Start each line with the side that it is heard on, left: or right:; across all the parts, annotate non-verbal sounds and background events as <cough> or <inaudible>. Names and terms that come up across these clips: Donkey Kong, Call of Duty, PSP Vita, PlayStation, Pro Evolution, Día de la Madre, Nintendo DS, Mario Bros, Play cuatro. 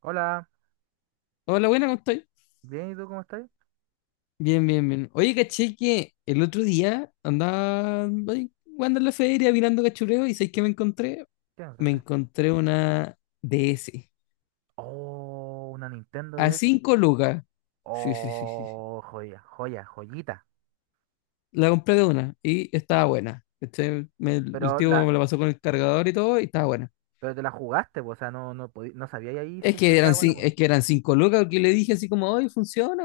right: Hola,
left: Hola, buena, ¿cómo estáis?
right: bien, ¿y tú cómo estás?
left: Bien, bien, bien. Oye, caché que el otro día andaba ahí jugando en la feria, mirando cachureo, y ¿sabéis qué me encontré?
right: ¿Qué
left: Me
right: encontraste?
left: encontré una DS
right: Oh, una Nintendo
left: a
right: DS.
left: 5 lucas. Sí, sí, sí, sí, sí.
right: Oh, joya, joya, joyita.
left: La compré de una y estaba buena. El
right: Pero
left: tío
right: la,
left: me la pasó con el cargador y todo, y estaba buena.
right: pero te la jugaste, po, o sea, no, no sabía ahí si
left: Es
right: es que
left: que
right: estaba
left: eran,
right: bueno <laughs> o
left: cin-
right: no,
left: es que eran 5 lucas que le dije así como, hoy funciona,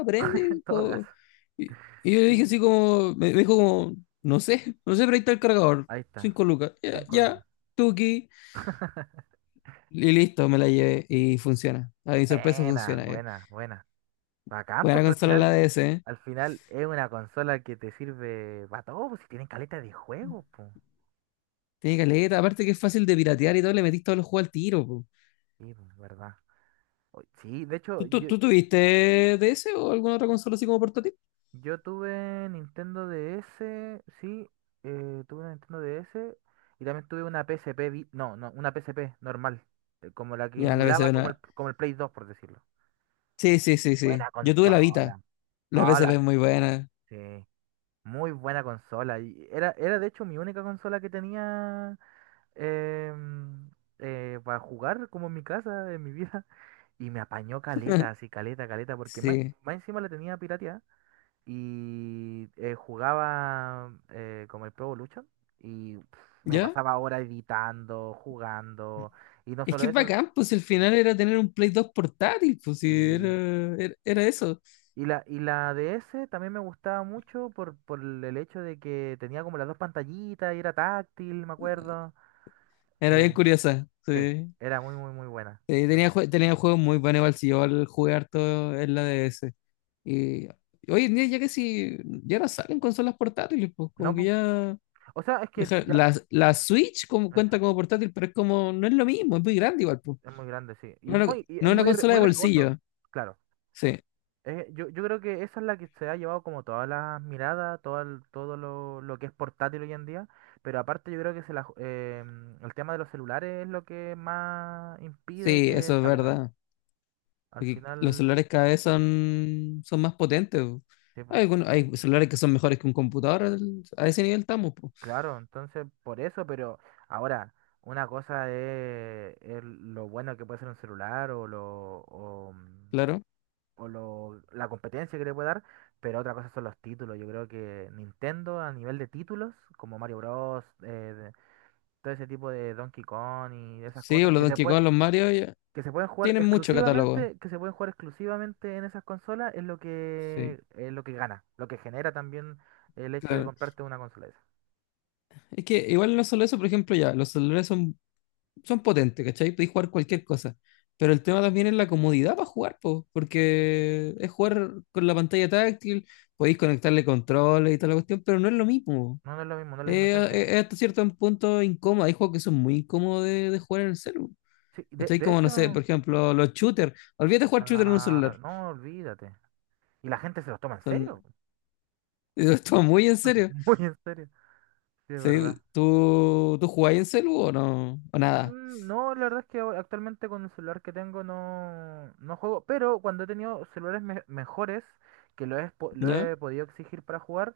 right: en
left: aprende.
right: todo caso.
left: Y yo le
right: Sí,
left: dije
right: po.
left: así como, me dijo como, no sé, no sé, pero ahí está el cargador.
right: Ahí está,
left: 5 lucas. Ya,
right: 5
left: ya,
right: lucas.
left: tuki.
right: <laughs>
left: Y listo, me la llevé y funciona. A mi sorpresa
right: Buena,
left: funciona.
right: buena, buena. Bacán,
left: Buena
right: porque al
left: consola la
right: final,
left: DS, ¿eh?
right: al final es una consola que te sirve para todo, pues si tienen caleta de juegos, pues.
left: Tiene caleta. Aparte que es fácil de piratear y todo, le metís todos los juegos al tiro, po.
right: Sí, pues, verdad. Oy, sí, de hecho,
left: ¿Tú, tú,
right: yo,
left: tú tuviste DS o alguna otra consola así como portátil?
right: Yo tuve Nintendo DS, sí, tuve una Nintendo DS y también tuve una PSP, no, no, una PSP normal, como la que
left: Ya, la
right: emulaba
left: PSP,
right: como el,
left: no.
right: como el Play 2, por decirlo.
left: Sí, sí, sí, sí.
right: Buena
left: Yo tuve la Vita.
right: consola.
left: La PSP
right: Hola,
left: es muy buena.
right: sí, muy buena consola. Y era de hecho mi única consola que tenía em, para jugar como en mi casa, en mi vida. Y me apañó caleta, así caleta, caleta, porque más,
left: Sí.
right: más encima la tenía pirateada. Y jugaba como el Pro Evolution y me
left: ¿Ya?
right: pasaba horas editando, jugando y no
left: Es
right: solo
left: que es
right: eso,
left: bacán, pues el final
right: sí,
left: era tener un Play 2 portátil, pues sí, era,
right: sí.
left: era, era eso.
right: Y la DS también me gustaba mucho por el hecho de que tenía como las dos pantallitas y era táctil, me acuerdo.
left: Era bien
right: Eh,
left: curiosa,
right: sí,
left: sí.
right: era muy, muy, muy buena.
left: Sí,
right: Muy-
left: tenía juegos muy buenos, igual si yo al jugar todo en la DS. Y hoy en día ya que si ya no salen consolas portátiles, pues
right: No,
left: como que
right: po.
left: ya.
right: O sea, es que
left: deja-
right: ya,
left: la, la Switch como,
right: eso,
left: cuenta como portátil, pero es como, no es lo mismo, es muy grande igual, pues.
right: es muy grande, sí.
left: No,
right: Y, no, y
left: no
right: es
left: es una
right: muy,
left: consola de
right: muy riesgoso,
left: bolsillo.
right: claro.
left: Sí,
right: Yo creo que esa es la que se ha llevado como todas las miradas, todo, todo lo que es portátil hoy en día, pero aparte yo creo que se la ju- mm, el tema de los celulares es lo que más impide
left: sí,
right: que
left: eso es
right: salgan.
left: verdad.
right: Al
left: Porque los
right: final,
left: celulares cada vez son más potentes, po.
right: sí, po,
left: Hay celulares que son mejores que un computador. A ese nivel estamos, po.
right: claro, entonces por eso, pero ahora, una cosa es lo bueno que puede ser un celular o, lo, o, mm,
left: Claro.
right: o lo, la competencia que le puede dar. Pero otra cosa son los títulos. Yo creo que Nintendo a nivel de títulos, como Mario Bros., todo ese tipo de Donkey Kong y esas
left: Sí, o
right: cosas
left: los
right: que se
left: Donkey
right: pueden
left: Kong, los Mario, ya,
right: que se pueden jugar
left: tienen mucho catálogo.
right: exclusivamente, que se pueden jugar exclusivamente en esas consolas es lo
left: Sí,
right: que es lo que gana, lo que genera también el hecho de
left: claro.
right: comprarte una consola de esas.
left: Es que igual no solo eso, por ejemplo, ya, los celulares son potentes, ¿cachai? Podéis jugar cualquier cosa. Pero el tema también es la comodidad para jugar, po, porque es jugar con la pantalla táctil, podéis conectarle controles y toda la cuestión, pero no es lo mismo.
right: No, no es lo mismo, no es la misma
left: Eh,
right: esencia.
left: Hasta cierto punto incómodo. Hay juegos que son muy incómodos de jugar en el celular.
right: Sí, de,
left: Estoy
right: de
left: como, no
right: hecho,
left: sé, por ejemplo, los shooters. Olvídate de jugar shooter en un
right: ah,
left: celular.
right: no, olvídate. Y la gente se los toma en serio,
left: Son, <laughs> Esto muy en
right: <laughs>
left: serio.
right: muy en serio. Sí, es
left: Sí,
right: verdad.
left: ¿tú jugáis en celu o no? O nada.
right: No, la verdad es que actualmente con el celular que tengo no, no juego, pero cuando he tenido celulares mejores que lo he, lo
left: ¿Ya?
right: he podido exigir para jugar,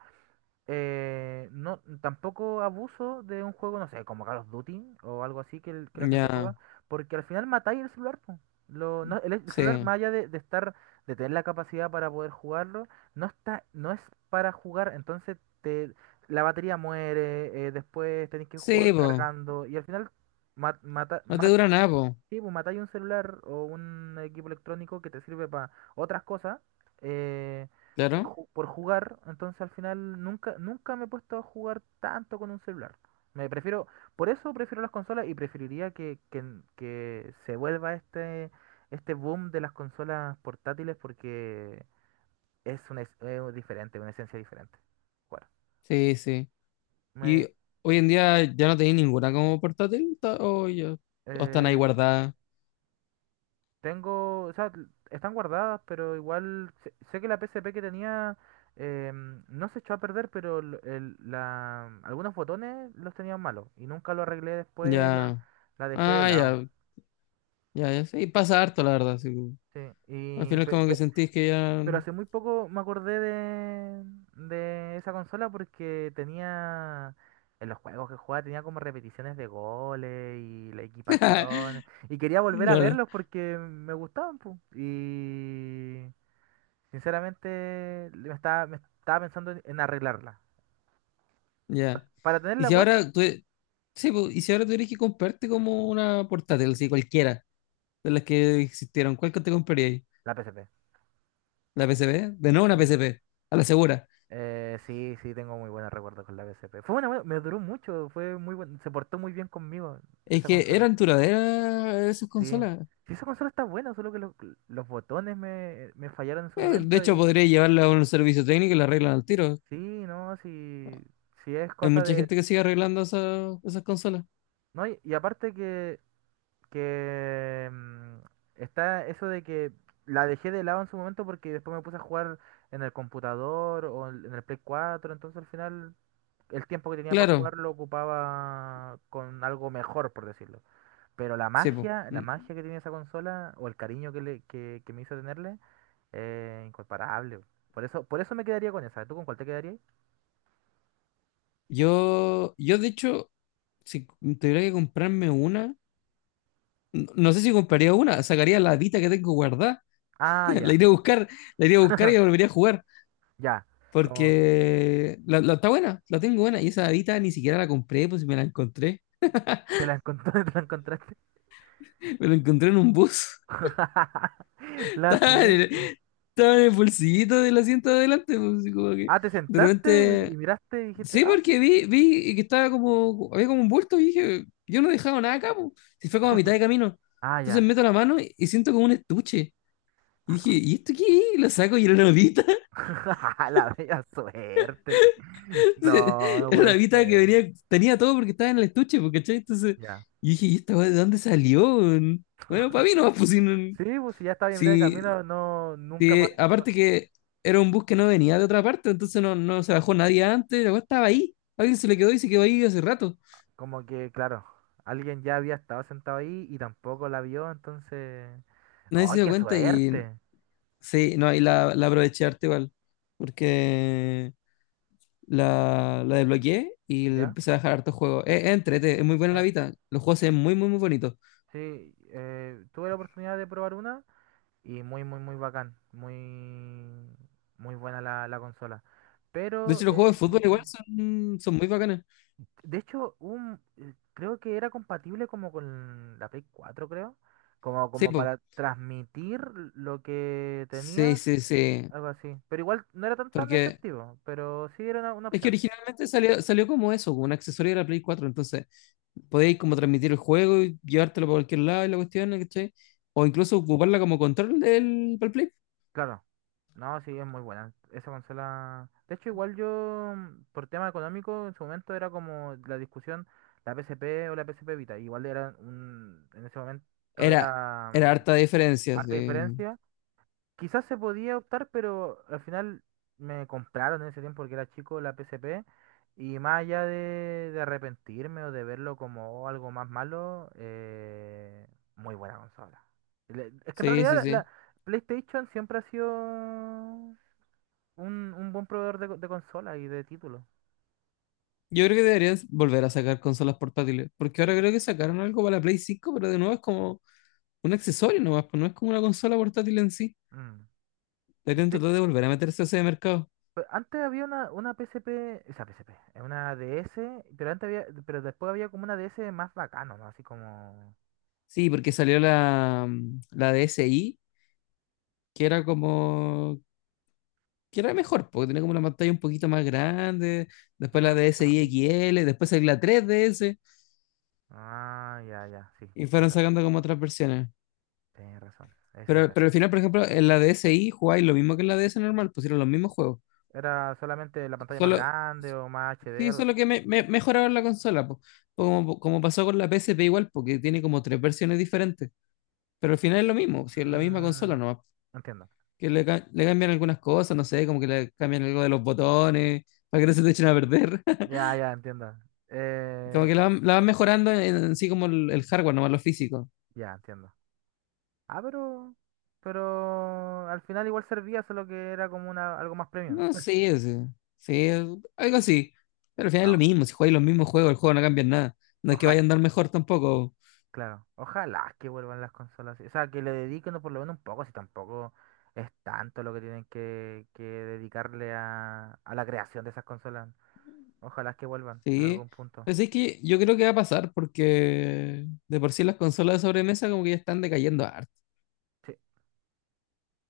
right: no, tampoco abuso de un juego, no sé, como Call of Duty o algo así que, que la gente
left: Ya.
right: juega, porque al final matáis el celular, po. El celular,
left: Sí.
right: más allá de estar, de tener la capacidad para poder jugarlo, no está, no es para jugar, entonces la batería muere, después tenéis que
left: Sí,
right: jugar
left: po.
right: cargando, y al final ma- mata-
left: No te
right: matas
left: dura nada, po.
right: Sí, pues matáis un celular o un equipo electrónico que te sirve para otras cosas, eh, por,
left: Claro.
right: ju- por jugar. Entonces al final nunca, nunca me he puesto a jugar tanto con un celular. Me prefiero, por eso prefiero las consolas y preferiría que se vuelva este boom de las consolas portátiles porque es diferente, una esencia diferente. Bueno,
left: Sí, sí. Y
right: me,
left: hoy en día ya no tenéis ninguna como portátil. O, ya, o están ahí
right: eh,
left: guardadas.
right: tengo, o sea, están guardadas, pero igual sé que la PSP que tenía no se echó a perder, pero algunos botones los tenían malos y nunca lo arreglé después, la,
left: Ya.
right: la dejé de
left: Ah,
right: lado.
left: ya. Ya, ya. Sí, pasa harto, la verdad, sí.
right: Sí,
left: Al
right: y,
left: final
right: pe-
left: como que
right: pe-
left: sentís que ya.
right: pero hace muy poco me acordé de esa consola porque tenía, en los juegos que jugaba, tenía como repeticiones de goles y la
left: <laughs>
right: equipación. Y quería volver a
left: Claro,
right: verlos porque me gustaban, pu. Sinceramente, me estaba pensando en arreglarla.
left: ya.
right: Para
left: Y
right: tenerla
left: si
right: buena,
left: ahora tú. Sí, po, y si ahora tuvieras que comprarte como una portátil, así cualquiera de las que existieron, ¿cuál que te comprarías?
right: la PSP.
left: ¿La PSP? De nuevo una
right: Sí.
left: PSP, a la segura.
right: Sí, sí, tengo muy buenos recuerdos con la PSP. Fue una buena, me duró mucho, se portó muy bien conmigo
left: Es
right: esa
left: que
right: consola.
left: eran duraderas esas
right: Sí.
left: consolas.
right: Sí, esa consola está buena, solo que los botones me fallaron en su
left: De
right: momento
left: hecho,
right: y
left: podría llevarla a un servicio técnico y la arreglan al tiro.
right: sí, no, sí, sí es
left: Hay
right: cosa
left: mucha
right: de.
left: gente que sigue arreglando esas consolas.
right: No, y aparte que está eso de que la dejé de lado en su momento porque después me puse a jugar en el computador o en el Play 4, entonces al final el tiempo que tenía para
left: Claro,
right: jugar lo ocupaba con algo mejor, por decirlo. Pero
left: sí, po.
right: la
left: Mm.
right: magia que tiene esa consola o el cariño que me hizo tenerle, incomparable. Por eso me quedaría con esa. ¿Tú con cuál te quedarías?
left: Yo de hecho, si tuviera que comprarme una, no sé si compraría una, sacaría la Vita que tengo guardada,
right: Ah,
left: <laughs> la
right: ya,
left: iría a buscar, la iría a buscar y la volvería a jugar,
right: ya. Con...
left: porque está buena, la tengo buena, y esa Vita ni siquiera la compré, pues si me la encontré,
right: ¿Te la <laughs> te la encontraste?
left: me la encontré en un bus,
right: <laughs>
left: <laughs>
right: La
left: estaba en
right: suerte.
left: el, estaba en el bolsillito del asiento de adelante, pues, y como que
right: Ah, te
left: de
right: sentaste y
left: repente,
right: miraste y dijiste,
left: sí,
right: ah,
left: porque vi que estaba como, había como un bulto y dije, yo no he dejado nada acá, pues, si fue como a mitad de camino,
right: ah,
left: entonces
right: ya.
left: meto la mano y siento como un estuche, y
right: Ah,
left: dije, ¿y esto qué es? Y lo saco y era una Vita.
right: <laughs> La bella suerte. No,
left: <laughs>
right: no
left: Era la
right: puede
left: Vita que
right: ser.
left: venía, tenía todo porque estaba en el estuche, porque ¿cachai? Entonces, yo
right: Ya.
left: dije, ¿y esta weá de dónde salió? Bueno, para mí no, pues
right: Sí, pues si ya estaba en mitad de
left: si,
right: camino, no, nunca más.
left: si, aparte que era un bus que no venía de otra parte, entonces no se bajó nadie antes, la weá estaba ahí. Alguien se le quedó y se quedó ahí hace rato.
right: Como que, claro, alguien ya había estado sentado ahí y tampoco la vio, entonces.
left: Nadie se
right: ¡Ay,
left: dio
right: qué
left: cuenta y
right: suerte!
left: sí, no, y la aproveché harto igual, porque la desbloqueé y le
right: ¿Ya?
left: empecé a dejar hartos juegos. Es muy buena la
right: eh,
left: Vita, los juegos se ven muy, muy, muy bonitos.
right: sí, tuve la oportunidad de probar una y muy, muy, muy bacán. Muy, muy buena la consola.
left: De
right: Pero
left: hecho, los juegos
right: eh,
left: de fútbol igual son muy bacanas.
right: De hecho, creo que era compatible como con la Play 4, creo. Como,
left: Sí,
right: como
left: po.
right: para transmitir lo que
left: Sí,
right: tenías,
left: sí, sí.
right: algo así. Pero igual no era tan
left: Porque
right: efectivo, pero sí era una
left: es que
right: opción.
left: originalmente salió como eso, como un accesorio de la Play 4. Entonces, podéis como transmitir el juego y llevártelo para cualquier lado y la cuestión, ¿cachai? O incluso ocuparla como control del para el Play.
right: Claro. No, sí, es muy buena. Esa consola. De hecho, igual por tema económico, en su momento era como la discusión, la PSP o la PSP Vita. En ese momento
left: Era,
right: era
left: era harta diferencia,
right: harta
left: sí.
right: diferencia. Quizás se podía optar, pero al final me compraron en ese tiempo porque era chico la PSP y más allá de, arrepentirme o de verlo como algo más malo, muy buena consola. Es que en
left: Sí,
right: realidad
left: sí,
right: la
left: sí.
right: la PlayStation siempre ha sido un buen proveedor de consola y de títulos.
left: Yo creo que deberían volver a sacar consolas portátiles. Porque
right: Sí.
left: ahora creo que sacaron algo para la Play 5, pero de nuevo es como un accesorio nomás, pues no es como una consola portátil en sí.
right: Mm.
left: Deberían
right: De hecho,
left: tratar de volver a meterse a ese mercado.
right: antes había una P S P una DS, pero después había como una DS más bacano, ¿no? Así como.
left: Sí, porque salió la DSi, que era mejor, porque tenía como una pantalla un poquito más grande, después la
right: Ah.
left: DSi XL, después salió la 3DS,
right: Ah, ya, ya, sí,
left: y fueron
right: esa,
left: sacando como otras versiones.
right: tenés razón, esa
left: Pero,
right: era.
left: pero al final, por ejemplo, en la DSi jugáis lo mismo que en la DS normal, pusieron los mismos juegos.
right: ¿Era solamente la pantalla más
left: Solo,
right: grande o más HD,
left: sí,
right: algo así?
left: solo que mejoraron la consola, po. Como pasó con la PSP igual, porque tiene como tres versiones diferentes, pero al final es lo mismo, si es la misma consola
right: Mm,
left: nomás.
right: Entiendo.
left: Que le cambian algunas cosas, no sé, como que le cambian algo de los botones, para que no se te echen a perder.
right: Ya,
left: <laughs>
right: ya, entiendo.
left: Como que
right: Eh,
left: la van mejorando en sí como el hardware, nomás lo físico.
right: ya, entiendo. Ah, pero al final igual servía, solo que era como algo más premium.
left: No,
right: <laughs>
left: sé, sí, sí, algo así. Pero al final es
right: No,
left: lo mismo, si juegas los mismos juegos, el juego no cambia en nada. No es que
right: ojalá,
left: vaya a andar mejor tampoco.
right: claro, ojalá que vuelvan las consolas. O sea, que le dediquen por lo menos un poco, si tampoco es tanto lo que tienen que dedicarle a la creación de esas consolas. Ojalá que vuelvan en
left: Sí.
right: algún punto.
left: Pues es que yo creo que va a pasar porque de por sí las consolas de sobremesa como que ya están decayendo harto.
right: Sí.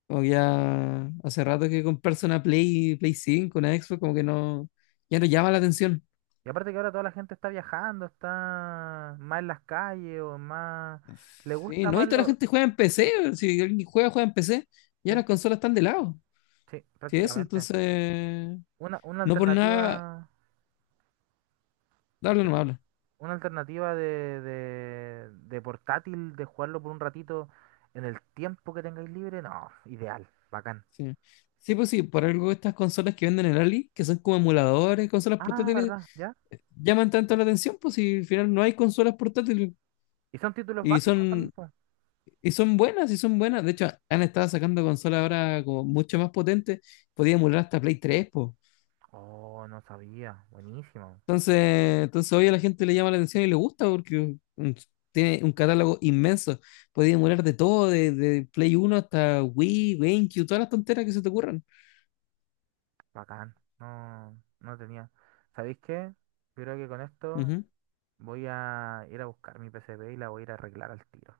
left: Como que ya hace rato que comprarse una Play cinco, una Xbox, como que no, ya no llama la atención.
right: Y aparte que ahora toda la gente está viajando, está más en las calles o más. Le
left: Sí,
right: gusta
left: no, y
right: más
left: toda la
right: lo.
left: gente juega en PC. Si alguien juega, juega en PC.
right: Sí,
left: Ya las consolas están de lado.
right: sí,
left: Sí, eso,
right: prácticamente.
left: entonces.
right: Una, una
left: No por nada.
right: alternativa,
left: Habla, no habla.
right: una alternativa de portátil, de jugarlo por un ratito en el tiempo que tengáis libre, no, ideal, bacán.
left: Sí. Sí, pues sí, por algo estas consolas que venden en Ali, que son como emuladores, consolas
right: Ah,
left: portátiles,
right: ¿verdad? ¿Ya?
left: llaman tanto la atención, pues si al final no hay consolas portátiles.
right: ¿Y son títulos
left: Y
right: básicos también,
left: son,
right: po?
left: y son buenas, y son buenas. De hecho, han estado sacando consolas ahora como mucho más potentes. Podía emular hasta Play 3, pues.
right: Oh, no sabía. Buenísimo.
left: Entonces, entonces, hoy a la gente le llama la atención y le gusta porque tiene un catálogo inmenso. Podéis emular de todo, de Play 1 hasta Wii, GameCube, todas las tonteras que se te ocurran.
right: Bacán. No, no tenía. ¿Sabéis qué? Yo creo que con esto
left: Ujú.
right: voy a ir a buscar mi PCB y la voy a ir a arreglar al tiro.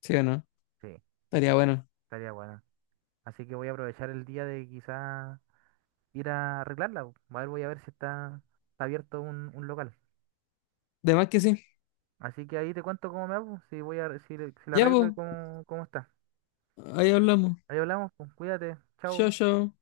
left: ¿Sí o no?
right: Sí,
left: Estaría bueno.
right: estaría buena. Así que voy a aprovechar el día de quizá ir a arreglarla, po. A ver, voy a ver si está abierto un local.
left: De más que sí.
right: Así que ahí te cuento cómo me hago, si si la
left: Ya,
right: arreglo
left: pues,
right: y cómo está.
left: ahí hablamos.
right: Ahí hablamos, pues, cuídate, chao.
left: Chao, chao.